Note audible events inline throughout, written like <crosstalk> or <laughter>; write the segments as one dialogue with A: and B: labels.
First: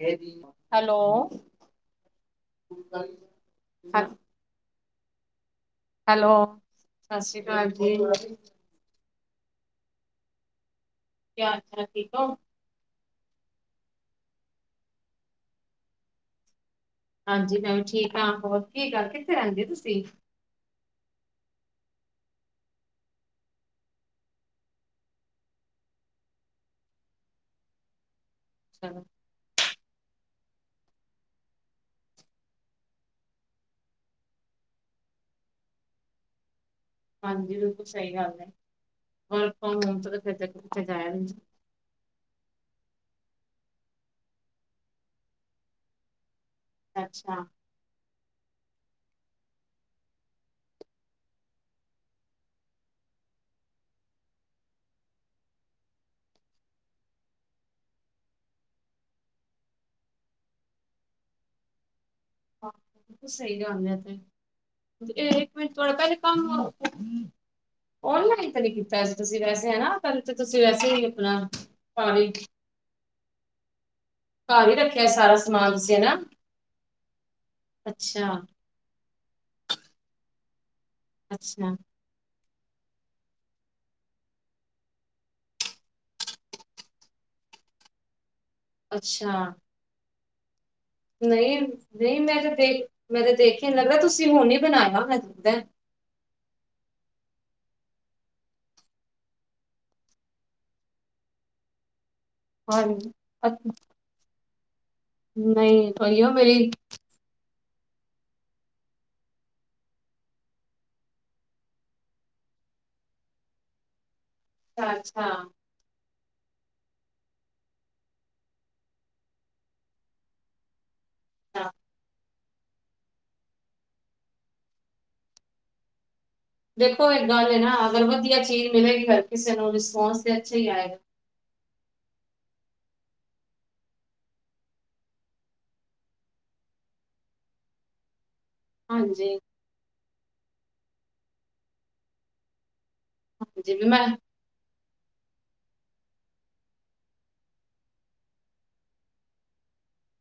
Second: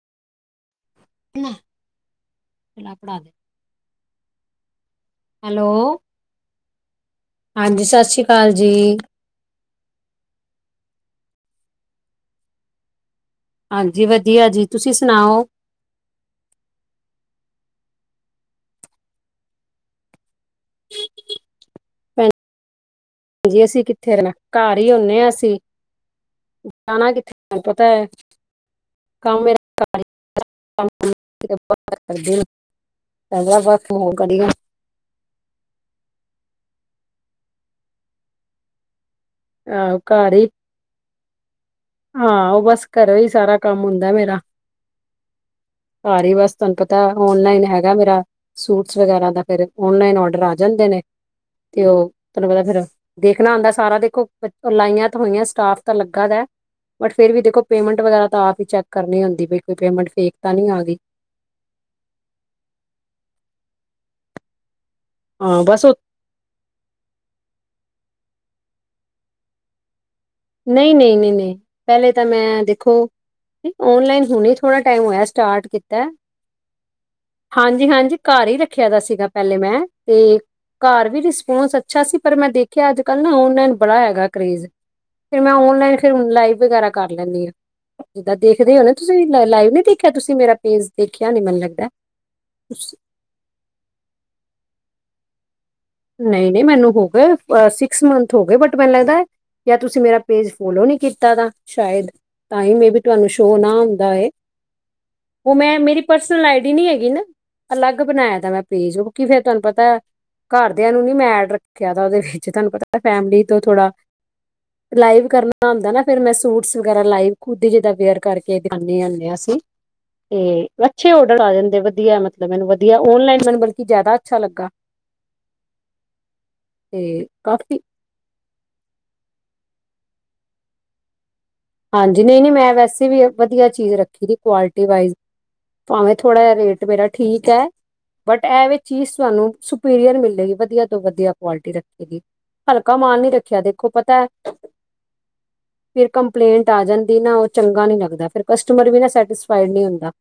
A: ਇਹੀ ਓ
B: <unintelligible> hello
A: hello ਸਤਿ ਸ੍ਰੀ ਅਕਾਲ
B: ਹਾਂਜੀ
A: ਜੀ,
B: ਸਤਿ ਸ੍ਰੀ ਅਕਾਲ ਜੀ,
A: ਕੀ ਹਾਲ ਚਾਲ ਠੀਕ ਹੈ ਜੀ।
B: ਹਾਂਜੀ, ਵਧੀਆ ਜੀ ਤੁਸੀਂ ਸੁਣਾਓ
A: ਹਾਂਜੀ, ਮੈਂ ਵੀ ਠੀਕ ਹਾਂ ਹੋਰ ਕੀ ਗੱਲ ਕਿੱਥੇ ਰਹਿੰਦੇ ਹੋ ਤੁਸੀਂ
B: ਹਾਂ ਜੀ, ਅਸੀਂ ਕਿੱਥੇ ਰਹਿਣ ਘਰ ਹੀ ਹੋਨੇ ਆ ਅਸੀ ਜਾਣਾ ਕਿੱਥੇ ਹੈ, ਪਟਾ ਹੈ
A: ਅੱਛਾ
B: <unintelligible> <unintelligible>
A: ਹਾਂਜੀ, ਬਿਲਕੁਲ ਸਹੀ ਗੱਲ ਹੈ, ਹੂਨ ਤਾਂ ਉਥੇ ਤੇ
B: ਘਰ
A: ਫਿਰ ਤੇ
B: ਹੀ
A: ਕਿੱਥੇ ਜਾਇਆ ਨਈ ਜਾਂਦਾ
B: ਹਾਂ ਓਹ ਬਸ ਘਰੇ ਹੀ ਸਾਰਾ ਕੰਮ ਹੁੰਦਾ ਹੈ ਮੇਰਾ। ਘਰ ਹਿ ਬਸ ਤੁਹਾਨੂੰ ਪਤਾ
A: ਜਾਂਦਾ ਅੱਛਾ
B: ਆਨਲਾਈਨ ਹੈਗਾ ਮੇਰਾ ਸੂਟਸ ਵਗੈਰਾ ਦੇ ਫਿਰ ਆਨਲਾਈਨ ਆਰਡਰ ਆ ਜਾਂਦੇ ਨੇ ਤੇ ਉਹ ਤੁਹਾਨੂੰ ਪਤਾ ਹੈ ਫਿਰ ਦੇਖਣਾ ਹੁੰਦਾ ਸਾਰਾ ਦੇਖੋ। ਲਾਈਨਾਂ ਲੱਗੀਆਂ ਹੁੰਦੀਆਂ ਨੇ, ਸਟਾਫ ਵੀ ਲੱਗਾ ਹੁੰਦਾ ਹੈ। ਪਰ ਫਿਰ ਵੀ ਦੇਖੋ, ਪੇਮੈਂਟ ਵਗੈਰਾ ਤਾਂ ਆਪ ਹੀ ਚੈੱਕ ਕਰਨੀ ਹੁਦੀ ਹੈ ਕਿ ਕੋਈ ਪੇਮੈਂਟ ਫੇਕ ਤਾਂ ਨਹੀਂ ਆ ਗਈ।
A: ਹਾਂ ਜੀ, ਸਹੀ ਗੱਲ ਹੈ। ਇੱਕ
B: ਹਾਂ
A: ਮਿੰਟ
B: ਬਸ ਉਹ
A: ਪਹਿਲਾਂ ਆਨਲਾਈਨ ਤਾਂ ਨਹੀਂ ਕੀਤਾ ਸੀ ਤੁਸੀਂ, ਵੈਸੇ ਹੈ ਨਾ? ਤੁਸੀਂ? ਵੈਸੇ
B: ਨਹੀਂ,
A: ਹੀ ਆਪਣਾ
B: ਨਹੀਂ। ਪਹਿਲਾਂ
A: ਘਰ
B: ਤਾਂ
A: ਹੀ
B: ਮੈਂ ਆਨਲਾਈਨ ਹੀ ਹੁਣੇ
A: ਘਰ
B: ਥੋੜ੍ਹਾ ਟਾਈਮ
A: ਰੱਖਿਆ
B: ਹੋਇਆ ਹੈ,
A: ਸਾਰਾ
B: ਸਟਾਰਟ
A: ਸਮਾਨ ਤੁਸੀਂ
B: ਕੀਤਾ ਹੈ।
A: ਹਨਾ
B: ਹਾਂ ਜੀ, ਹਾਂ ਜੀ,
A: ਅੱਛਾ
B: ਘਰ ਹੀ ਰੱਖਿਆ। ਰੱਖਿਆ ਤਾਂ ਪਹਿਲਾਂ ਵੀ ਸੀਗਾ ਮੈਂ। ਘਰੋਂ ਵੀ ਰਿਸਪਾਂਸ ਅੱਛਾ ਸੀ, ਪਰ ਮੈਂ ਦੇਖਿਆ ਕਿ ਅੱਜਕੱਲ੍ਹ ਨਾ, ਆਨਲਾਈਨ ਦਾ ਬੜਾ ਹੈਗਾ ਕ੍ਰੇਜ਼। ਫਿਰ ਮੈਂ ਆਨਲਾਈਨ ਲਾਈਵ ਵਗੈਰਾ ਕਰ ਲੈਂਦੀ ਹਾਂ, ਦੇਖਦੇ ਹੋ ਨਾ ਤੁਸੀਂ
A: ਅੱਛਾ
B: ਲਾਈਵ ਨ ਦੇਖ। ਖਿਆ ਹੈ ਮੇਰਾ ਪੀਸ
A: ਨਹੀਂ ਨਹੀਂ, ਮੈਂ ਤਾਂ ਦੇਖਿਆ ਨਹੀਂ। ਲੱਗਦਾ ਹੈ ਤੁਸੀਂ ਹੁਣੇ ਹੀ ਬਣਾਇਆ ਹੋਣਾ।
B: ਨਹੀਂ ਨਹੀਂ, ਮੈਨੂੰ ਤਾਂ ਛੇ ਮਹੀਨੇ ਹੋ ਗਏ, ਬਟ ਮੈਨ ਲਗਦਾ ਹੈ ਜਾਂ ਤੁਸੀਂ ਮੇਰਾ ਪੇਜ ਫਾਲੋ ਨਹੀਂ ਕੀਤਾ ਦਾ, ਸ਼ਾਇਦ। ਤਾਂ ਹੀ ਮੇਰੇ ਵੀ
A: ਹਾਂਜੀ
B: ਤੁਹਾਨੂੰ ਸ਼ਾਇਦ ਦਿਖਾਈ ਨਹੀਂ ਦਿੰਦਾ ਹੈ। ਉਹ
A: ਨਹੀਂ
B: ਮੇਰੀ
A: ਭਈਓ
B: ਪਰਸਨਲ
A: ਮੇਰੀ
B: ਆਈਡੀ ਨਹੀਂ ਹੈਗੀ ਨਾ। ਅਲੱਗ ਬਣਾਇਆ ਤਾਂ ਮੈਂ ਪੇਜ, ਕਿਉਕਿ ਫਿਰ ਤੁਹਾਨੂੰ ਪਤਾ? ਘਰਦਿਆਂ ਨੂੰ ਨਹੀਂ ਅੱਡ ਰੱਖਿਆ ਤਾਂ ਉਸ ਵਿੱਚ ਤੁਹਾਨੂੰ ਪਤਾ ਹੈ, ਫੈਮਿਲੀ ਤੋਂ ਥੋੜ੍ਹਾ।
A: ਅੱਛਾ
B: ਲਾਈਵ ਕਰਨਾ।
A: ਅੱਛਾ
B: ਫਿਰ ਮੈਂ ਸੂਟ ਵਗੈਰਾ ਲਾਈਵ ਖੁਦ ਹੀ ਜਿਵੇਂ ਵੇਅਰ ਕਰਕੇ ਦਿਖਾਉਂਦੀ ਹੁੰਦੀ ਸੀ। ਤੇ ਫਿਰ ਚੰਗੇ ਆਰਡਰ ਆ ਜਾਂਦੇ ਸਨ। ਮਤਲਬ ਮੈਨੂੰ ਔਨਲਾਈਨ ਕੰਮ ਜ਼ਿਆਦਾ ਵਧੀਆ ਲੱਗਾ।
A: ਦੇਖੋ,
B: ਤੇ
A: ਇੱਕ ਗੱਲ ਹੈ ਨਾ,
B: ਕਾਫੀ
A: ਅਗਰ ਵਧੀਆ ਚੀਜ਼ ਮਿਲੇਗੀ ਤਾਂ ਕਿਸੇ ਨੂੰ ਵੀ ਰਿਸਪਾਂਸ ਚੰਗਾ ਹੀ ਆਵੇਗਾ।
B: ਹਾਂਜੀ, ਨਹੀਂ ਨਹੀਂ, ਮੈਂ ਵੈਸੇ ਵੀ ਵਡਿਆ ਚੀਜ਼ ਰਖਦੀ ਹ ਕੁਆਲਿਟੀ ਵਾਈਸ। ਭਾਵੇਂ ਥੋੜ੍ਹਾ ਜਿਹਾ ਰੇਟ ਮੇਰਾ ਠੀਕ ਹੈ। ਬਟ ਇਹੋ ਜਿਹੀ ਚੀਜ਼
A: ਹਾਂਜੀ
B: ਤੁਹਾਨੂੰ ਸੁਪੀਰੀਅਰ ਮਿਲੇਗੀ, ਵਧੀਆ ਤੋਂ ਵਧੀਆ ਕੁਆਲਿਟੀ ਰੱਖੀ ਹੈ। ਹਲਕਾ ਮਾਲ ਨਹੀਂ ਰੱਖਿਆ,
A: ਹਾਂਜੀ
B: ਦੇਖੋ
A: ਵੀ ਮੈਂ
B: ਪਤਾ ਹੈ ਫਿਰ। ਸ਼ਿਕਾਇਤ ਆ ਜਾਂਦੀ ਹੈ ਨਾ, ਉਹ ਚੰਗਾ ਨਹੀਂ ਲੱਗਦਾ। ਫਿਰ ਕਸਟਮਰ ਵੀ ਸੈਟਿਸਫਾਈਡ ਨਹੀਂ ਹੁੰਦਾ।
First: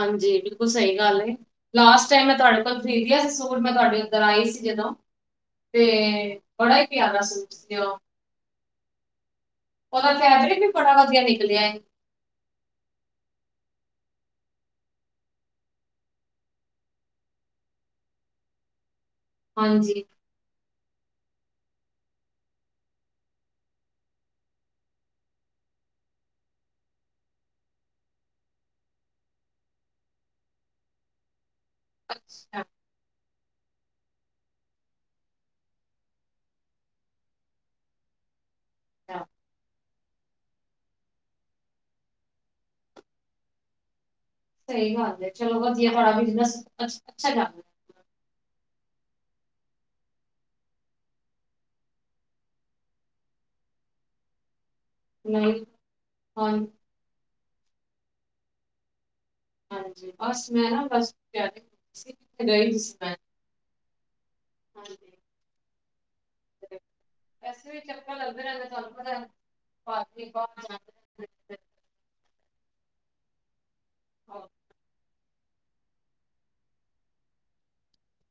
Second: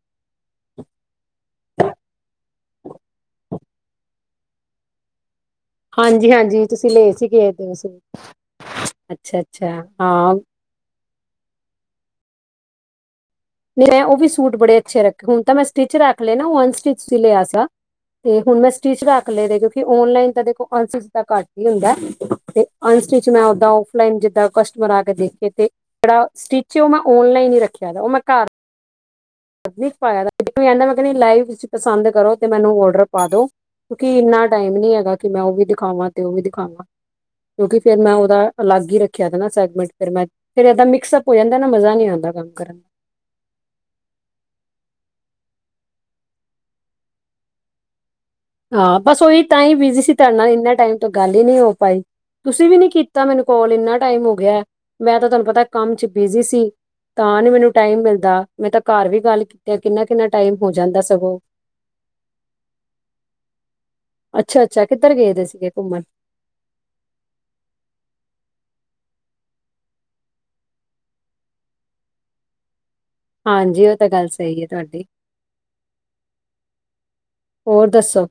A: ਹਾਂਜੀ, ਬਿਲਕੁਲ ਸਹੀ ਗੱਲ ਹੈ। ਲਾਸਤ ਟਾਈਮ ਮੇ ਤੁਹਾਡੇ ਨਾਲ। ਮੈਂ ਤੁਹਾਡੇ ਕੋਲੋਂ ਸੂਟ ਖਰੀਦਿਆ ਸੀ, ਜਦੋਂ ਮੈਂ ਉੱਥੇ ਆਈ ਸੀ। ਤੇ
B: ਹਾਂਜੀ-ਹਾਂਜੀ
A: ਬੜਾ ਹੀ
B: ਤੁਸੀਂ ਲੇ
A: ਪਿਆਰਾ
B: ਸੀਗੇ ਇਹ
A: ਸੂਟ
B: ਤੇ
A: ਸੀ
B: ਵੈਸੈ,
A: ਉਹ
B: ਅੱਛਾ-ਅੱਛਾ।
A: ਉਹਦਾ ਫੈਬਰਿਕ ਵੀ ਬੜਾ ਵਧੀਆ ਨਿਕਲਿਆ ਏ।
B: ਨਹੀਂ ਮੈਂ ਉਹ ਵੀ ਸੂਟ ਬੜੇ ਅੱਛੇ ਰੱਖੇ, ਹੁਣ ਤਾਂ ਮੈਂ ਸਟਿੱਚ ਰੱਖ ਲੇਂ ਨਾਂ, ਉਹ ਅਨਸਟਿਚ ਸੀ ਲਿਆ ਸਾਂ। ਤੇ ਹੁਣ ਮੈਂ ਸਟਿਚ ਰੱਖ ਲਏ ਦੇ ਕਿਉਂਕਿ
A: ਹਾਂਜੀ
B: ਔਨਲਾਈਨ ਤਾਂ ਦੇਖੋ ਅਨਸਟਿਚ ਦਾ ਘੱਟ ਈ ਹੁੰਦਾ ਤੇ ਅਨਸਟਿਚ ਮੈਂ ਓਦਾਂ ਔਫਲਾਈਨ ਜਿੱਦਾਂ ਕਸਟਮਰ ਆ ਕੇ ਦੇਖੇ ਤੇ ਜਿਹੜਾ ਸਟਿੱਚ ਐ ਉਹ ਮੈਂ ਔਨਲਾਈਨ ਈ ਰੱਖਿਆ ਦਾ, ਉਹ ਮੈਂ ਘਰ ਵੀਂ ਪਾਇਆ, ਕਹਿੰਦੀ ਮੈਂ ਕੀਂ ਲਾਈਵ ਤੁਸੀਂ ਪਸੰਦ ਕਰੋ ਤੇ
A: ਅੱਛਾ
B: ਮੈਨੂੰ ਔਡਰ ਪਾ ਦੋ। ਕਿਉਂਕਿ ਇੰਨਾ ਟਾਈਮ ਨੀਂ ਹੈਗਾ ਕਿ ਮੈਂ ਉਹ ਵੀ ਦਿਖਾਵਾਂ ਤੇ ਉਹ ਵੀ ਦਿਖਾਵਾਂ, ਕਿਉਂਕਿ ਫੇਰ ਮੈਂ ਉਹਦਾ ਅਲੱਗ ਈ
A: ਅੱਛਾ
B: ਰੱਖਿਆ ਨਾਂ ਸੈਗਮੈਂਟ ਫ਼ੇਰ ਮੈਂ, ਫ਼ੇਰ ਏਦਾਂ ਮਿਕਸ-ਅਪ ਹੋ ਜਾਂਦਾ ਨਾਂ ਮਜ਼ਾ ਨੀਂ ਆਂਦਾ ਕੰਮ ਕਰਨ
A: ਸਹੀ ਗੱਲ ਐ ਚਲੋ ਵਧੀਆ ਤੁਹਾਡਾ, ਅਛ-ਅਛ-ਅੱਛਾ ਕੰਮ ਐ।
B: ਹਾਂ ਬਸ ਉਹੀ ਤਾਂ ਈ ਬਿਜੀ ਸੀ ਤੁਹਾਡੇ ਨਾਲ ਇੰਨੇ ਟਾਈਮ ਤੋਂ ਗੱਲ ਈ ਨੀਂ ਹੋ ਪਾਈ। ਤੁਸੀਂ ਵੀ ਨੀਂ ਕੀਤਾ ਮੈਨੂੰ ਕਾਲ, ਇੰਨਾ ਟਾਈਮ ਹੋ ਗਿਐ। ਮੈਂ ਤਾਂ
A: ਰਿਹਾ
B: ਤੁਹਾਨੂੰ
A: ਨਹੀਂ
B: ਪਤਾ ਕੰਮ ਚ ਬਿਜ਼ੀ
A: ਹਾਂ
B: ਸੀ, ਤਾਂ ਨੀਂ ਮੈਨੂੰ ਟਾਈਮ ਮਿਲਦਾ, ਮੈਂ ਤਾਂ ਘਰ ਵੀ ਗੱਲ ਕੀਤੇ
A: ਹਾਂਜੀ
B: ਕਿੰਨਾ-ਕਿੰਨਾ
A: ਬਸ
B: ਟਾਈਮ
A: ਮੈਂ
B: ਹੋ
A: ਨਾ
B: ਜਾਂਦਾ
A: ਬਸ
B: ਸਗੋਂ।
A: ਤਿਆਰੀ <unintelligible>
B: ਅੱਛਾ-ਅੱਛਾ
A: ਹਾਂਜੀ
B: ਕਿੱਧਰ ਗਏ ਵੇ ਸੀਗੇ ਘੁੰਮਣ?
A: ਵੈਸੇ ਵੀ ਚੱਕਰ ਲੱਗਦੇ ਰਹਿੰਦੇ ਨੇ ਤੁਹਾਨੂੰ ਪਤਾ <unintelligible>
B: ਹਾਂਜੀ ਇਹ ਤਾਂ ਗੱਲ ਸਹੀ ਐ ਤੁਹਾਡੀ। ਹੋਰ ਦੱਸੋ?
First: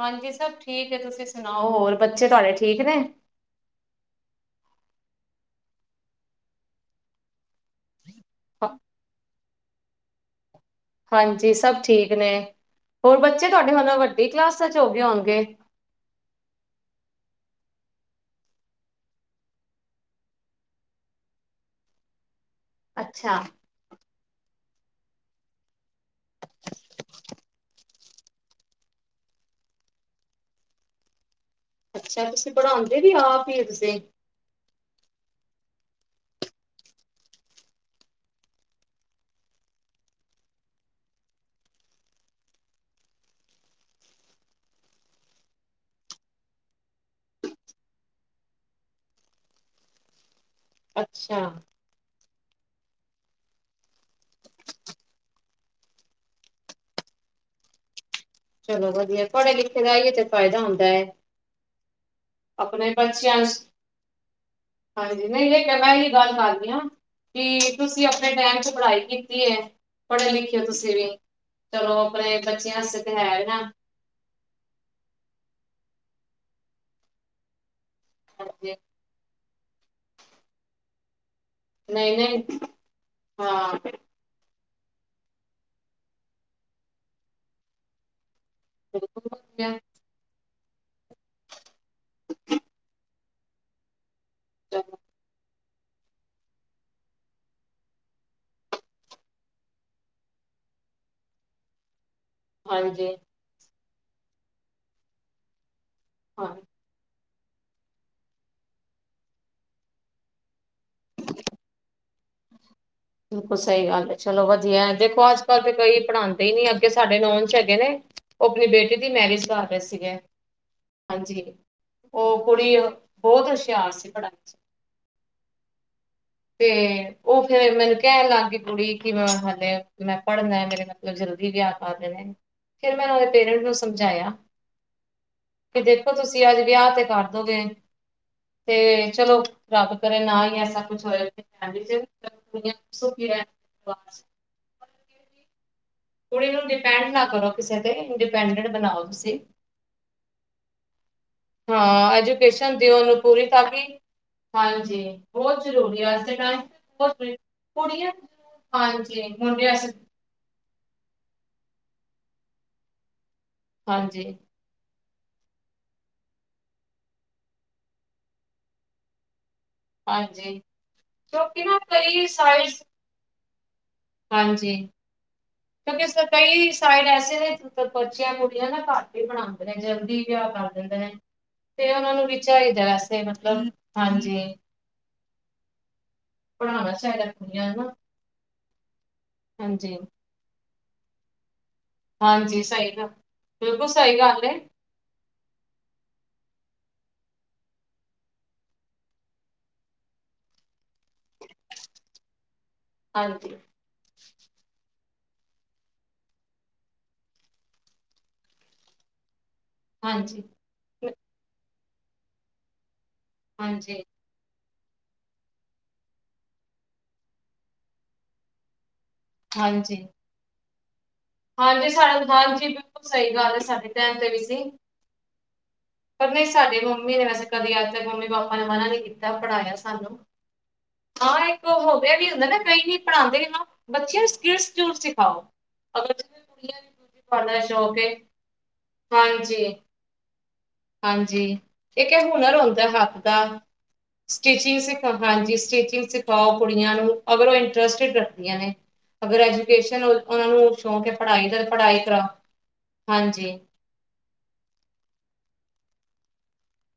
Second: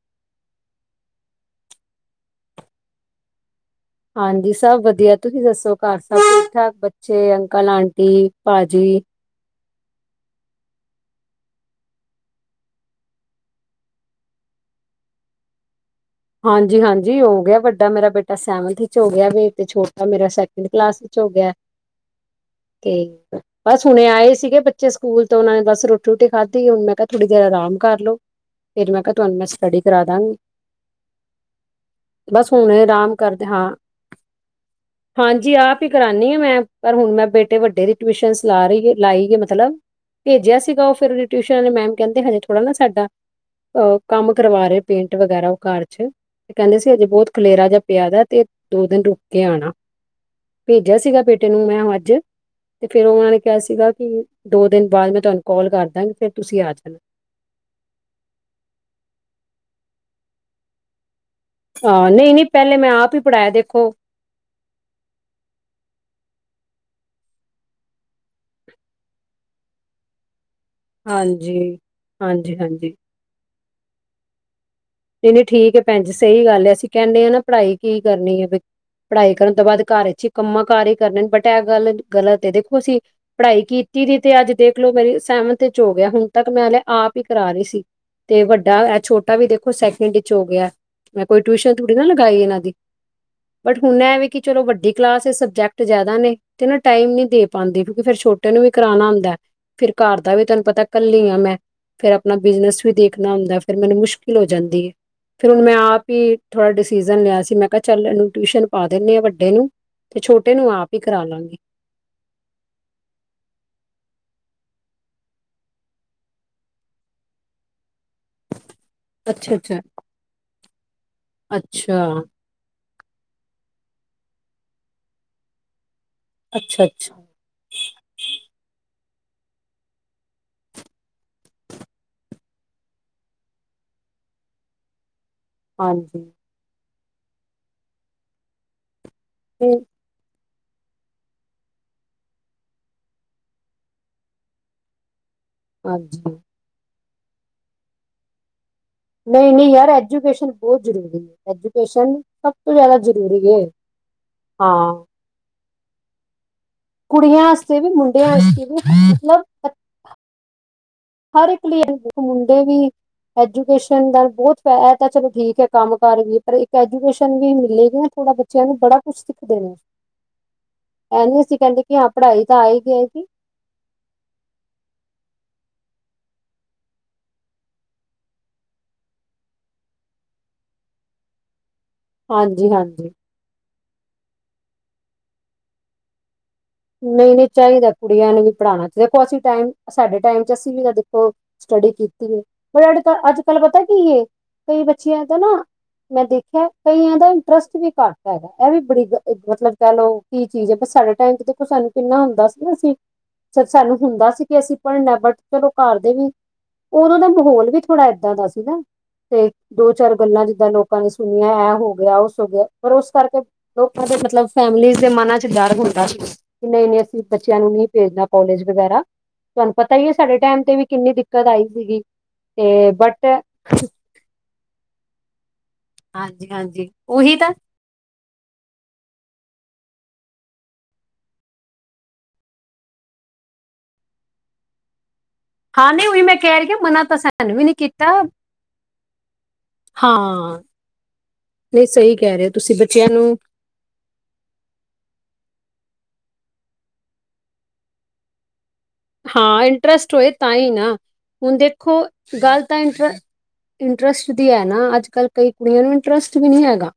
A: ਹਾਂਜੀ ਸਭ ਠੀਕ ਹੈ ਤੁਸੀਂ ਸੁਣਾਓ ਹੋਰ ਬੱਚੇ ਤੁਹਾਡੇ ਠੀਕ ਨੇ?
B: ਹਾਂਜੀ ਸਭ ਵਧੀਆ ਤੁਸੀਂ ਦੱਸੋ ਘਰ ਸਭ ਠੀਕ-ਠਾਕ ਬ ਚੇ ਅੰਕਲ, ਆਂਟੀ, ਭਾਜੀ।
A: ਹਾਂਜੀ ਸਭ ਠੀਕ ਨੇ, ਹੋਰ ਬੱਚੇ ਤੁਹਾਡੇ ਮਤਲਬ ਵੱਡੀ ਕਲਾਸਾਂ 'ਚ ਹੋ ਗਏ ਹੋਣਗੇ।
B: ਹਾਂਜੀ-ਹਾਂਜੀ ਹੋ ਗਿਆ ਵੱਡਾ ਮੇਰਾ ਬੇਟਾ ਸੈੰਵਨਥ ਵਿੱਚ ਹੋ ਗਿਆ ਵੇ ਤੇ ਛੋਟਾ ਮੇਰਾ ਸੈਕਿੰਡ ਕਲਾਸ ਵਿੱਚ ਹੋ ਗਿਆ। ਤੇ
A: ਅੱਛਾ
B: ਬਸ ਹੁਣੇ ਆਏ ਸੀਗੇ ਬੱਚੇ ਸਕੂਲ ਤੋਂ ਉਹਨਾਂ ਨੇ ਬਸ ਰੋਟੀ-ਰੁਟੀ ਖਾਧੀ ਮੈਂ ਕਿਹਾ ਥੋੜ੍ਹੀ ਦੇਰ ਆਰਾਮ ਕਰ ਲਓ। ਫ਼ਿਰ ਮੈਂ ਕਿਹਾ ਤੁਹਾਨੂੰ ਮੈਂ ਸਟੱਡੀ ਕਰਦਾਂਗੀ।
A: ਅੱਛਾ ਤੁਸੀਂ
B: ਬਸ ਹੁਣੇ
A: ਪੜ੍ਹਾਉਂਦੇ ਵੀ
B: ਆਰਾਮ ਕਰਦੇ
A: ਆਪ ਹੀ ਹੋ
B: ਹਾਂ।
A: ਤੁਸੀਂ
B: ਹਾਂਜੀ ਆਪ ਈ ਕਰਾਂਨੀਂ ਆ ਮੈਂ, ਪਰ ਹੁਣ ਮੈਂ ਬੇਟੇ ਵੱਡੇ ਦੀ ਟਿਊਸ਼ਨ ਲਾ ਰਹੀ ਲਾਈ ਏ ਮਤਲਬ ਭੇਜਿਆ ਸੀਗਾ ਉਹ ਫ਼ਿਰ ਟਿਊਸ਼ਨ ਵਾਲੇ ਮੈਮ ਕਹਿੰਦੇ ਹਜੇ ਥੋੜ੍ਹਾ ਨਾ ਸਾਡਾ ਅ ਕੰਮ ਕਰਵਾ ਰਹੇ ਪੇਂਟ ਵਗੈਰਾ ਘਰ 'ਚ', ਤੇ ਕਹਿੰਦੇ ਸੀ ਹਜੇ ਬਹੁਤ ਖਲੇਰਾ ਜਾ ਪਿਆ ਵਾ ਤੇ ਦੋ-ਦਿਨ ਰੁਕ ਕੇ ਆਣਾ। ਭੇਜਿਆ ਸੀਗਾ
A: ਅੱਛਾ
B: ਬੇਟੇ ਨੂੰ ਮੈਂ ਉਹ ਅੱਜ। ਤੇ ਫਿਰ ਉਹਨਾਂ ਨੇ ਕਿਹਾ ਸੀਗਾ ਕਿ ਦੋ ਦਿਨ ਬਾਅਦ ਮੈਂ ਤੁਹਾਨੂੰ ਕੋਲ ਕਰਦਾਂਗੀ ਫੇਰ ਤੁਸੀਂ ਆ ਜਾਣਾ।
A: ਚਲੋ ਵਧੀਆ ਪੜ੍ਹੇ-ਲਿਖੇ ਦਾ ਇਹੀਓ ਤੇ ਫਾਇਦਾ ਹੁੰਦਾ ਹੈ।
B: ਆਹ ਨਈ-ਨਈ ਪਹਿਲੇ
A: ਆਪਣੇ
B: ਮੈਂ ਆਪ ਹੀ
A: ਬੱਚਿਆਂ
B: ਪੜ੍ਹਾਇਆ
A: ਚ
B: ਦੇਖੋ
A: ਹਾਂਜੀ ਨਈਂ-ਨਈਂ ਪਹਿਲਾਂ ਦੀ ਗੱਲ ਕਰਦੀਆਂ। ਕੀ ਤੁਸੀਂ ਆਪਣੇ ਟਾਈਮ 'ਚ' ਪੜ੍ਹਾਈ ਕੀਤੀ ਐ। ਪੜ੍ਹੇ-ਲਿਖੇ ਹੋ ਤੁਸੀਂ ਵੀ,
B: ਹਾਂਜੀ
A: ਚਲੋ ਆਪਣੇ
B: ਹਾਂਜੀ
A: ਬੱਚਿਆਂ
B: ਹਾਂਜੀ
A: ਵਾਸਤੇ ਤਾਂ ਹੈ ਨਾ।
B: ਨਈਂ-ਨਈਂ ਠੀਕ ਹੈ ਭੈਣਜੀ ਸਹੀ ਗੱਲ ਐ ਅਸੀਂ ਕਹਿੰਦੇ ਆਂ ਨਾ ਪੜ੍ਹਾਈ ਕੀ ਕਰਨੀ ਐ ਬੀ
A: ਹਾਂਜੀ
B: ਪੜ੍ਹਾਈ ਕਰਨ ਤੋਂ ਬਾਅਦ ਘਰ 'ਚ' ਕੰਮਾਂ-ਕਾਰਾਂ ਹੀ ਕਰਨੇ ਨੇ ਬਟ ਐ ਗੱਲ
A: ਨਹੀਂ ਨਹੀਂ
B: ਗਲਤ ਦੇਖੋ ਅਸੀਂ, ਪੜ੍ਹਾਈ
A: ਹਾਂ
B: ਕੀਤੀ ਦੀ ਤੇ ਅੱਜ ਦੇਖਲੋ ਮੇਰੀ ਸੈਵਨਥ 'ਚ' ਵੀ ਹੋ ਗਿਆ ਹੁਣ ਤੱਕ ਮੈਂ ਹਲੇ ਆਪ ਈ ਕਰਾ ਰਹੀ ਸੀ। ਤੇ ਵੱਡਾ ਐਹ
A: ਬਿਲਕੁਲ
B: ਛੋਟਾ ਵੀ ਦੇਖੋ
A: ਵਧੀਆ
B: ਸੈਕਿੰਡ ਵਿੱਚ ਹੋ ਗਿਆ ਮੈਂ ਕੋਈ ਟਿਊਸ਼ਨ ਥੋੜੀ ਨਾ ਲਗਾਈ ਇਹਨਾਂ ਦੀ, ਬਟ ਹੁਣ ਐਹ ਵੀ ਕਿ ਚਲੋ ਵੱਡੀ ਕਲਾਸ ਐ ਸਬਜੈਕਟ ਸਬਜੈਕਟ ਜ਼ਿਆਦਾ ਨੇ, ਤੇ ਨਾਂ ਟਾਈਮ ਨੀ ਦੇ ਪਾਂਦੀ ਕਿਉਂਕਿ ਫ਼ਿਰ ਛੋਟੇ ਨੂੰ ਵੀ ਕਰਾਉਣਾ ਹੁੰਦਾ। ਫੇਰ ਘਰ ਦਾ ਵੀ ਤੈਨੂੰ ਪਤਾ ਕੱਲੀ ਆ ਮੈਂ। ਫਿਰ ਆਪਣਾ ਬਿਜਨਸ ਵੀ
A: ਹਾਂਜੀ
B: ਦੇਖਣਾ ਹੁੰਦਾ ਫ਼ੇਰ ਮੈਨੂੰ ਮੁਸ਼ਕਿਲ ਹੋ ਜਾਂਦੀ ਏ, ਫਿਰ ਹੁਣ ਮੈਂ ਆਪ ਵੀ
A: ਹਾਂ
B: ਥੋੜਾ ਡਿਸੀਜ਼ਨ ਲਿਆ ਸੀ ਮੈਂ ਕਿਹਾ ਚੱਲ ਇਹਨੂੰ ਟਿਊਸ਼ਨ ਪਾ ਦਿੰਦੀ ਆ ਵੱਡੇ ਨੂੰ ਤੇ ਛੋਟੇ ਨੂੰ ਆਪ ਹੀ ਕਰਾ ਲਵਾਂਗੀ
A: ਹ <inaudible> ਬਿਲਕੁਲ ਸਹੀ ਗੱਲ ਹੈ ਚਲੋ ਵਧੀਆ ਦੇਖੋ ਅੱਜਕੱਲ ਤੇ ਕੋਈ ਪੜ੍ਹਾਉਂਦੇ ਨੀ ਅੱਗੇ ਸਾਡੇ ਨੋਨ 'ਚ ਹੈਗੇ ਨੇ ਉਹ ਆਪਣੀ ਬੇਟੇ ਦੀ ਮੈਰਿਜ
B: ਅੱਛਾ
A: ਕਰ ਰਹੇ
B: ਅੱਛਾ
A: ਸੀਗੇ ਹਾਂਜੀ
B: ਅੱਛਾ
A: ਉਹ ਕੁੜੀ ਉਹ ਬਹੁਤ ਹੁਸ਼ਿਆਰ ਸੀ ਪੜ੍ਹਨ 'ਚ ਤੇ
B: ਅੱਛਾ ਅੱਛਾ
A: ਉਹ ਫੇਰ ਮੈਨੂੰ ਕਹਿਣ ਲੱਗ ਗਈ ਕੁੜੀ ਕਿ ਮੈਂ ਹਾਲੇ ਮੈਂ ਪੜ੍ਹਨਾ ਮੇਰੇ ਮਤਲਬ ਜਲਦੀ ਵਿਆਹ ਕਰ ਦੇਣੇ ਫਿਰ ਮੈਂ ਉਹਦੇ ਪੇਰੈਂਟ ਨੂੰ ਸਮਝਾਇਆ ਕਿ ਦੇਖੋ
B: ਹਾਂਜੀ
A: ਤੁਸੀਂ ਅੱਜ ਵਿਆਹ ਤੇ ਕਰਦੋਗੇ ਤੇ ਚਲੋ
B: ਤੇ
A: ਰੱਬ ਕਰੇ ਨਾ ਹੀ ਐਸਾ ਕੁਛ ਹੋਏ ਜਿੰਦਗੀ 'ਚ <unintelligible>
B: ਹਾਂਜੀ।
A: ਕੁੜੀ ਨੂੰ ਡਿਪੈਂਡ ਨਾ ਕਰੋ ਕਿਸੇ ਤੇ ਇੰਡੀਪੈਂਡੈਂਟ ਬਣਾਓ। ਤੁਸੀਂ
B: ਨਈ ਨਈ ਯਾਰ, ਐਜੂਕੇਸ਼ਨ ਬੋਤ ਜ਼ਰੂਰੀ,
A: ਹਾਂ
B: ਐਜੂਕੇਸ਼ਨ ਸਭ ਤੋਂ
A: ਐਜੂਕੇਸ਼ਨ
B: ਜਾਦਾ
A: ਦਿਓ ਉਹਨੂੰ
B: ਜ਼ਰੂਰੀ
A: ਪੂਰੀ ਤਾਂ
B: ਏ।
A: ਕਿ ਹਾਂਜੀ ਬੋਤ ਜ਼ਰੂਰੀ ਏ ਅੱਜ ਦੇ ਟਾਈਮ ਤੇ <unintelligible>
B: ਕੁੜੀਆਂ ਵਾਸਤੇ ਵੀ
A: ਕੁੜੀਆਂ
B: ਮੁੰਡਿਆਂ ਵਾਸਤੇ ਵੀ
A: ਹਾਂਜੀ
B: ਮਤਲਬ
A: ਮੁੰਡੇ <unintelligible>
B: ਹਰ ਇੱਕ ਲਈ ਦੇਖੋ ਮੁੰਡੇ ਵੀ ਐਜੂਕੇਸ਼ਨ ਨਾਲ
A: ਹਾਂਜੀ
B: ਬੋਤ ਐ ਤਾਂ ਚਲੋ ਠੀਕ ਐ ਕੰਮ ਕਾਰ ਵੀ ਪਰ ਇੱਕ ਐਜੂਕੇਸ਼ਨ ਵੀ ਮਿਲੇਗੀ ਨਾ ਥੋੜਾ ਬੱਚਿਆਂ ਨੂੰ ਬੜਾ ਕੁਛ ਸਿੱਖਦੇ ਨੇ।
A: ਹਾਂਜੀ
B: ਐ ਨੀ ਅਸੀਂ
A: ਕਿਉਂਕਿ ਨਾ
B: ਕਹਿੰਦੇ ਕਿ ਹਾਂ
A: ਕਈ
B: ਪੜ੍ਹਾਈ ਤਾਂ
A: ਸਾਈਡਸ
B: ਆਏਗੀ ਆਏਗੀ।
A: ਹਾਂਜੀ। ਕਿਉਂਕਿ ਇਸ ਦੇ ਕਈ ਸਾਈਡ ਐਸੇ ਨੇ ਜਿੱਥੇ ਬੱਚੇ ਕੁੜੀਆਂ ਨਾ ਘੱਟ ਈ ਪੜ੍ਹਾਂਦੇ ਨੇ ਜਲਦੀ ਵਿਆਹ ਕਰ ਦੇਂਦੇ ਨੇ। ਤੇ ਓਨਾਂ ਨੂੰ ਵੀ
B: ਹਾਂਜੀ
A: ਚਾਈਦਾ
B: ਹਾਂਜੀ
A: ਐਸੇ ਮਤਲਬ ਮਤਲਬ ਹਾਂਜੀ। ਪੜ੍ਹਾਉਣਾ ਚਾਹੀਦਾ
B: ਨਈ ਨਈ
A: ਕੁੜੀਆਂ ਨੂੰ
B: ਚਾਈਦਾ
A: ਨਾ
B: ਕੁੜੀਆਂ ਨੂੰ ਵੀ ਪੜ੍ਹਾਣਾ ਤੇ ਦੇਖੋ ਅਸੀਂ ਟਾਈਮ
A: ਹਾਂਜੀ
B: ਸਾਡੇ ਟਾਈਮ 'ਚ ਅਸੀਂ ਵੀ ਤਾਂ ਦੇਖੋ ਸਟੱਡੀ ਕੀਤੀ ਏ,
A: ਹਾਂਜੀ ਸਹੀ ਗੱਲ
B: <unintelligible> ਅੱਜ ਕੱਲ ਪਤਾ
A: ਬਿਲਕੁਲ
B: ਕੀ
A: ਸਹੀ
B: ਏ
A: ਗੱਲ
B: ਕਈ ਬੱਚਿਆਂ ਦਾ ਨਾ ਮੈਂ ਦੇਖਿਆ ਕਈਦਾ ਇੰਟਰਸਟ ਵੀ ਘੱਟ ਹੈਗਾ ਐ ਵੀ ਬੜੀ ਮਤਲਬ ਕਹਿ ਲੋ ਕੀ ਚੀਜ਼ ਐ ਪਰ ਸਾਡੇ ਟਾਈਮ 'ਚ ਦੇਖੋ ਸਾਨੂੰ ਕਿੰਨਾ ਹੁੰਦਾ ਸੀ ਨਾ ਅਸੀਂ
A: ਹਾਂਜੀ
B: <unintelligible> ਸਾਨੂੰ ਹੁੰਦਾ ਸੀ ਕਿ ਅਸੀਂ ਪੜਨਾ ਐ ਬਟ ਚਲੋ ਘਰ ਦੇ ਵੀ ਓਦੋਂ ਦਾ ਮਾਹੌਲ ਵੀ ਥੋੜਾ ਏਦਾਂ ਦਾ ਸੀ ਨਾ। ਤੇ ਦੋ ਚਾਰ
A: ਹਾਂਜੀ
B: ਗੱਲਾਂ ਜਿੱਦਾਂ ਲੋਕਾਂ ਨੇ ਸੁਨਿਆਂ ਐ ਹੋ ਗਿਆ ਉਸ ਹੋ ਗਿਆ ਔਰ ਉਸ ਕਰਕੇ
A: ਹਾਂਜੀ
B: ਲੋਕਾਂ ਦੇ ਮਤਲਬ ਫੈਮਲੀ ਦੇ ਮਨਾਂ 'ਚ ਡਰ ਹੁੰਦਾ ਸੀ। ਕਿ ਨਈ ਨਈ ਅਸੀਂ ਬੱਚਿਆਂ ਨੂੰ ਨੀ ਭੇਜਨਾ ਕੋਾਲਜ ਵਗੈਰਾ ਤੁਹਾਨੂੰ ਪਤਾ ਈ
A: ਹਾਂਜੀ
B: ਐ ਸਾਡੇ ਟਾਈਮ ਤੇ ਵੀ ਕਿੰਨੀ ਦਿੱਕਤ ਆਈ
A: ਹਾਂਜੀ
B: ਸੀਗੀ
A: <unintelligible> ਹਾਂਜੀ
B: ਤੇ
A: ਬਿਲਕੁਲ
B: ਬਟ
A: ਸਈ ਗੱਲ ਐ ਸਾਡੇ ਟਾਈਮ ਤੇ ਵੀ ਸੀ। ਪਰ ਨਹਈ
B: ਹਾਂਜੀ
A: ਸਾਡੇ
B: ਹਾਂਜੀ
A: ਮੰਮੀ ਨੇ
B: ਉਹੀ
A: ਵੈਸੇ
B: ਤਾਂ
A: ਕਦੀ ਅੱਜ ਤੱਕ ਮੰਮੀ ਪਾਪਾ ਨੇ ਮਨਾ ਨੀ ਕੀਤਾ ਪੜ੍ਹਾਇਆ ਸਾਨੂੰ। ਹਾਂ ਇੱਕ ਹੋ <unintelligible> ਵੀ ਹੁੰਦਾ ਨਾ ਕਈ ਹੀ ਪੜ੍ਹਾਦੇ ਨਾ ਬੱਚਿਆਂ ਨੂੰ ਸ੍ਕਿਲ ਸਕੂਲ ਸਿਖਾਓ।
B: ਹਾਂ ਨਹੀਂ
A: ਅਗਰ <unintelligible>
B: ਉਹੀ ਮੈਂ ਕਹਿ ਰਹੀ ਹਾਂ
A: ਕੁੜੀਆਂ ਦਾ
B: ਮਨਾ ਤਾਂ
A: ਬ੍ਯੂਟੀ
B: ਸਾਨੂੰ
A: ਪਾਰਲਰ
B: ਵੀ
A: ਦਾ
B: ਨੀ
A: ਸ਼ੌਕ
B: ਕੀਤਾ
A: ਏ ਹਾਂਜੀ।
B: ਹਾਂ।
A: ਹਾਂਜੀ
B: ਨਹੀਂ
A: ਇੱਕ
B: ਸਹੀ
A: ਐ
B: ਕਹਿ ਰਹੇ ਹੋ
A: ਹੁਨਰ
B: ਤੁਸੀਂ
A: ਹੁੰਦਾ
B: ਬੱਚਿਆਂ
A: ਹੱਥ ਦਾ।
B: ਨੂੰ
A: ਸਟਿਚਿੰਗ ਸਿਖਾ ਹਾਂਜੀ ਸਟਿਚਿੰਗ ਸਿਖਾਓ ਕੁੜੀਆਂ ਨੂੰ, ਅਗਰ ਓ ਇੰਟਰਸਟਡ ਰੱਖਦੀਆਂ ਨੇ। ਅਗਰ
B: ਹਾਂ
A: ਐਜੂਕੇਸ਼ਨ
B: ਇੰਟਰਸਟ ਹੋਏ
A: ਓਨਾਂ
B: ਤਾਂ ਹੀ
A: ਨੂੰ
B: ਨਾ
A: ਸ਼ੌਕ ਐ ਪੜਾਈ
B: ਹੁਣ
A: ਦਾ, ਪੜ੍ਹਾਈ
B: ਦੇਖੋ
A: ਕਰਾ
B: ਗੱਲ ਤਾਂ ਇੰਟਰ
A: ਹਾਂਜੀ।
B: ਇੰਟਰਸਟ ਦੀ ਐ ਨਾ ਅੱਜ ਕੱਲ ਕਈ ਕੁੜੀਆਂ ਨੂੰ ਇੰਟਰਸਟ ਵੀ ਨੀ ਹੈਗਾ।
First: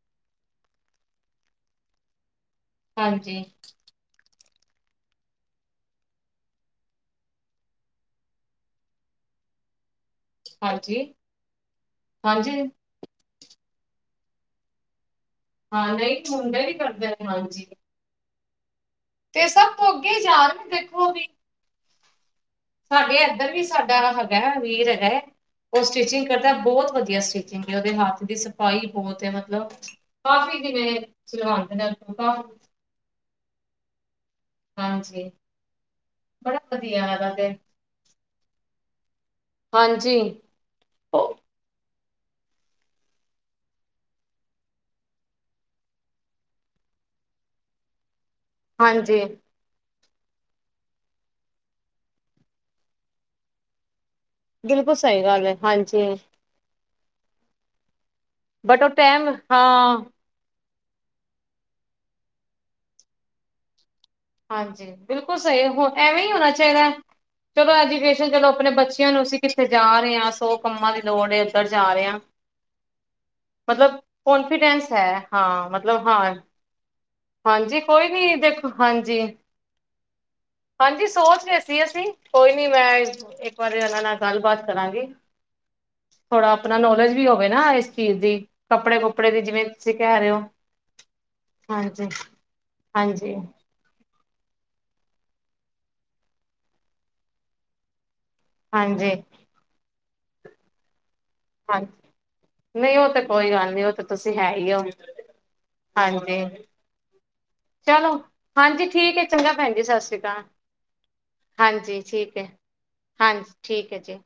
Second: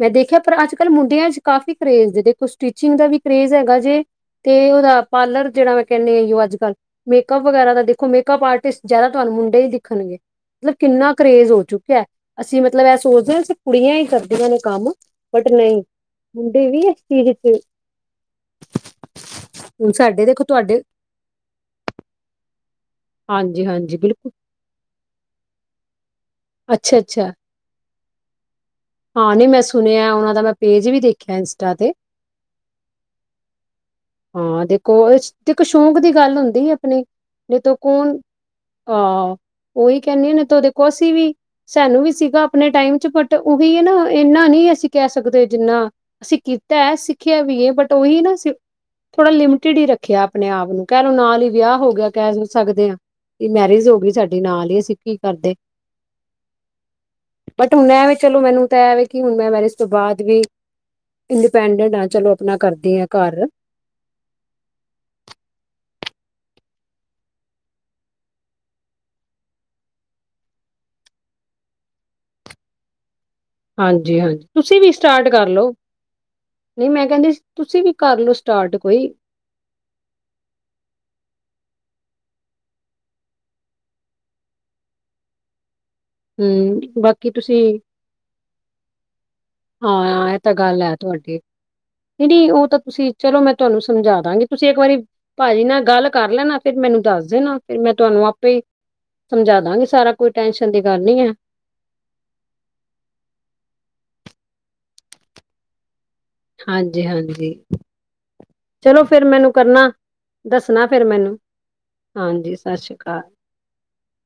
B: ਮੈਂ ਦੇਖਿਆ ਪਰ ਅੱਜ ਕੱਲ ਮੁੰਡਿਆਂ 'ਚ ਕਾਫੀ ਕਰੇਜ਼ ਏ ਦੇਖੋ ਸਟਿਚਿੰਗ ਦਾ ਵੀ
A: ਹਾਂਜੀ
B: ਕਰੇਜ ਹੈਗਾ ਜੇ ਤੇ ਓਦਾ ਪਾਰਲਰ ਜੇੜਾ ਮੈਂ ਕਹਨੀ <unintelligible> ਅੱਜ ਕੱਲ ਮੇਅਪ ਵਗੈਰਾ ਦਾ ਦੇਖੋ ਮੇਕਅਪ ਆਰਟਿਸਟ ਜਾਦਾ ਤੁਹਾਨੂੰ ਮੁੰਡੇ ਈ ਦਿਖਨਗੇ। ਮਤਲਬ
A: ਹਾਂਜੀ
B: ਕਿੰਨਾ ਕਰੇਜ਼ ਹੋ ਚੁੱਕਿਆ
A: ਹਾਂਜੀ
B: ਅਸੀਂ ਮਤਲਬ ਐ ਸੋਚਦੇ ਆਂ ਅ ਕੁੜੀਆਂ ਈ ਕਰਦੀਆਂ ਨੇ ਕੰਮ। ਬਟ ਨਈ
A: ਹਾਂ ਨਹੀਂ
B: ਮੁੰਡੇ ਵੀ ਇਸ
A: ਕਰਦੇ ਨੇ
B: ਚੀਜ਼ 'ਚ
A: ਹਾਂਜੀ। ਤੇ ਸਭ ਤੋਂ
B: ਹੁਣ
A: ਅੱਗੇ
B: ਸਾਡੇ
A: ਜਾ
B: ਦੇਖੋ
A: ਰੇ ਨੇ
B: ਤੁਹਾਡੇ
A: ਦੇਖੋ ਵੀ ਸਾਡੇ ਏਧਰ ਵੀ
B: ਹਾਂਜੀ
A: ਸਾਡਾ
B: ਹਾਂਜੀ ਬਿਲਕੁਲ
A: ਹੈਗਾ ਵੀਰ ਹੈਗਾ ਐ ਓ ਸਟਿਚਿੰਗ ਕਰਦਾ ਬੋਤ
B: ਅੱਛਾ
A: ਵਧੀਆ
B: ਅੱਛਾ
A: ਸਟਿਚ ਚਿੰਗ ਓਦੇ ਹੱਥ ਦੀ ਸਫ਼ਾਈ ਬੋਤ ਏ
B: ਹਾਂ ਨਹੀਂ ਮੈਂ
A: ਮਤਲਬ
B: ਸੁਣਿਆ ਉਹਨਾਂ ਦਾ ਮੈਂ
A: ਕਾਫੀ
B: ਪੇਜ
A: ਜਿਵੇਂ
B: ਵੀ ਦੇਖਿਆ ਇੰਸਟਾ
A: ਸਿਲਵਾਂਦੇ ਨੇ।
B: ਤੇ
A: <unintelligible>
B: ਹਾਂ ਦੇਖੋ
A: ਹਾਂਜੀ
B: ਏਸ 'ਚ ਦੇਖੋ ਸ਼ੌਕ ਦੀ ਗੱਲ
A: ਬੜਾ
B: ਹੁੰਦੀ ਅਪਨੀ
A: ਵਧੀਆ ਹੈਗਾ ਤੇ
B: ਨਈ ਤੋ ਕੋਨ, ਆਹ ਓਈ
A: ਹਾਂਜੀ
B: ਕੈਨੀ ਨਾ ਅਸੀਂ ਵੀ ਸਾਨੂੰ ਵੀ ਸੀਗਾ ਅਪਨੇ ਟਾਈਮ 'ਚ ਬਟ ਓਹੀ ਏ ਨਾ ਇੰਨਾ ਨੀ ਅਸੀਂ ਕਹਿ ਸਕਦੇ ਜਿੰਨਾ ਅਸੀਂ ਕੀਤੈ ਸਿੱਖਿਆ ਵੀ ਏ ਬਟ ਓਹੀ ਨਾ
A: ਹਾਂਜੀ
B: ਥੋੜਾ ਲਿਮਿਟ ਟਿਢ ਹੀ ਰੱਖਿਆ ਅਪਨੇ ਆਪ ਨੂੰ ਕਹ ਲਓ ਨਾਲ ਹੀ ਵਿਆਹ ਹੋ ਗਿਆ ਕਹਿ ਸਕਦੇ ਆਂ ਕਿ ਮੈਰਿਜ ਹੋ ਗੀ ਸਾਡੀ ਨਾਲ ਈ
A: ਬਿਲਕੁਲ
B: ਅਸੀਂ ਕੀ
A: ਸਹੀ ਗੱਲ
B: ਕਰਦੇ।
A: ਹੈ ਹਾਂਜੀ
B: ਬਟ ਹੁਨ ਐਵੇ ਚਲੋ ਮੈਨੂੰ ਤਾਂ
A: ਬਟ ਉਹ
B: ਐਵੇ ਕਿ
A: ਟਾਈਮ
B: ਹੁਨ ਮੈਂ ਮੈਰਿਜ ਤੋਂ
A: ਹਾਂ
B: ਬਾਦ ਵੀ ਇੰਡੀਪੈਂਡੈਂਟ ਆ, ਚਲੋ ਆਪਣਾ ਕਰਦੀ ਹਾਂ ਘਰ
A: ਹਾਂਜੀ, ਬਿਲਕੁਲ ਸਹੀ, ਹੁ ਐਵੇਂ ਹੀ ਹੋਣਾ ਚਾਹੀਦਾ। ਚਲੋ ਐਜੂਕੇਸ਼ਨ, ਚਲੋ ਆਪਣੇ ਬੱਚਿਆਂ ਨੂੰ, ਅਸੀਂ ਕਿੱਥੇ ਜਾ ਰਹੇ ਹਾਂ ਸੌ ਕੰਮਾਂ ਦੀ ਲੋੜ ਏ, ਉੱਧਰ ਜਾ ਰਹੇ ਹਾਂ। ਮਤਲਬ
B: ਹਾਂਜੀ ਹਾਂਜੀ ਤੁਸੀਂ ਵੀ
A: ਕੋਨਫੀਡੈਂਸ ਹੈ
B: ਸਟਾਰਟ ਕਰ
A: ਹਾਂ,
B: ਲਓ
A: ਮਤਲਬ ਹਾਂ।
B: ਨਹੀਂ, ਮੈਂ ਕਹਿੰਦੀ ਸੀ
A: ਹਾਂਜੀ
B: ਤੁਸੀਂ ਵੀ
A: ਕੋਈ
B: ਕਰ ਲਓ
A: ਨੀ, ਦੇਖ
B: ਸਟਾਰਟ ਕੋਈ
A: ਹਾਂਜੀ ਹਾਂਜੀ ਸੋਚ ਰਹੇ ਸੀ ਅਸੀਂ, ਕੋਈ ਨੀ ਮੈਂ ਇੱਕ ਵਾਰੀ, ਉਹਨਾਂ ਨਾਲ ਗੱਲਬਾਤ ਕਰਾਂਗੀ। ਥੋੜਾ ਆਪਣਾ
B: ਹੂੰ
A: ਨੌਲੇਜ ਵੀ
B: ਬਾਕੀ
A: ਹੋਵੇ
B: ਤੁਸੀਂ
A: ਨਾ ਇਸ ਚੀਜ਼ ਦੀ, ਕੱਪੜੇ- ਕੁਪੜੇ ਦੀ ਜਿਵੇਂ ਤੁਸੀਂ ਕਹਿ
B: ਹਾਂ
A: ਰਹੇ
B: ਇਹ
A: ਹੋ
B: ਤਾਂ ਗੱਲ ਹੈ ਤੁਹਾਡੀ,
A: ਹਾਂਜੀ
B: ਨਹੀਂ ਨਹੀਂ ਉਹ ਤਾਂ ਤੁਸੀਂ
A: ਹਾਂਜੀ
B: ਚਲੋ, ਮੈਂ ਤੁਹਾਨੂੰ ਸਮਝਾ ਦਾਂਗੀ। ਤੁਸੀਂ ਇੱਕ ਵਾਰੀ ਭਾਜੀ ਨਾਲ ਗੱਲ ਕਰ ਲੈਣਾ, ਫਿਰ ਮੈਨੂੰ ਦੱਸ ਦੇਣਾ। ਫਿਰ ਮੈਂ ਤੁਹਾਨੂੰ ਆਪੇ ਹੀ
A: ਹਾਂਜੀ।
B: ਸਮਝਾ ਦਾਂਗੀ ਸਾਰਾ ਕੁ, ਕੋਈ ਟੈਸ਼ਨ ਦੀ ਗੱਲ ਨੀ ਹੈ।
A: ਹਾਂਜੀ, ਨਹੀਂ ਉਹ ਤੇ ਕੋਈ ਗੱਲ ਨੀ, ਉਹ ਤੇ ਤੁਸੀਂ ਹੈ ਹੀੳ। ਹਾਂਜੀ,
B: ਹਾਂਜੀ ਹਾਂਜੀ
A: ਚਲੋ, ਹਾਂਜੀ
B: ਚਲੋ
A: ਠੀਕ ਏ
B: ਫਿਰ ਮੈਨੂੰ
A: ਚੰਗਾ ਭੈਣ ਜੀ,
B: ਕਰਨਾ
A: ਸਤਿ ਸ਼੍ਰੀ
B: ਦੱਸਣਾ ਫੇਿਰ ਮੈਨੂੰ
A: ਹਾਂਜੀ ਠੀਕ ਏ,
B: ਹਾਂਜੀ ਸਤਿ ਸ਼੍ਰੀ ਅਕਾਲ
A: ਹਾਂਜੀ ਠੀਕ ਏ ਜੀ।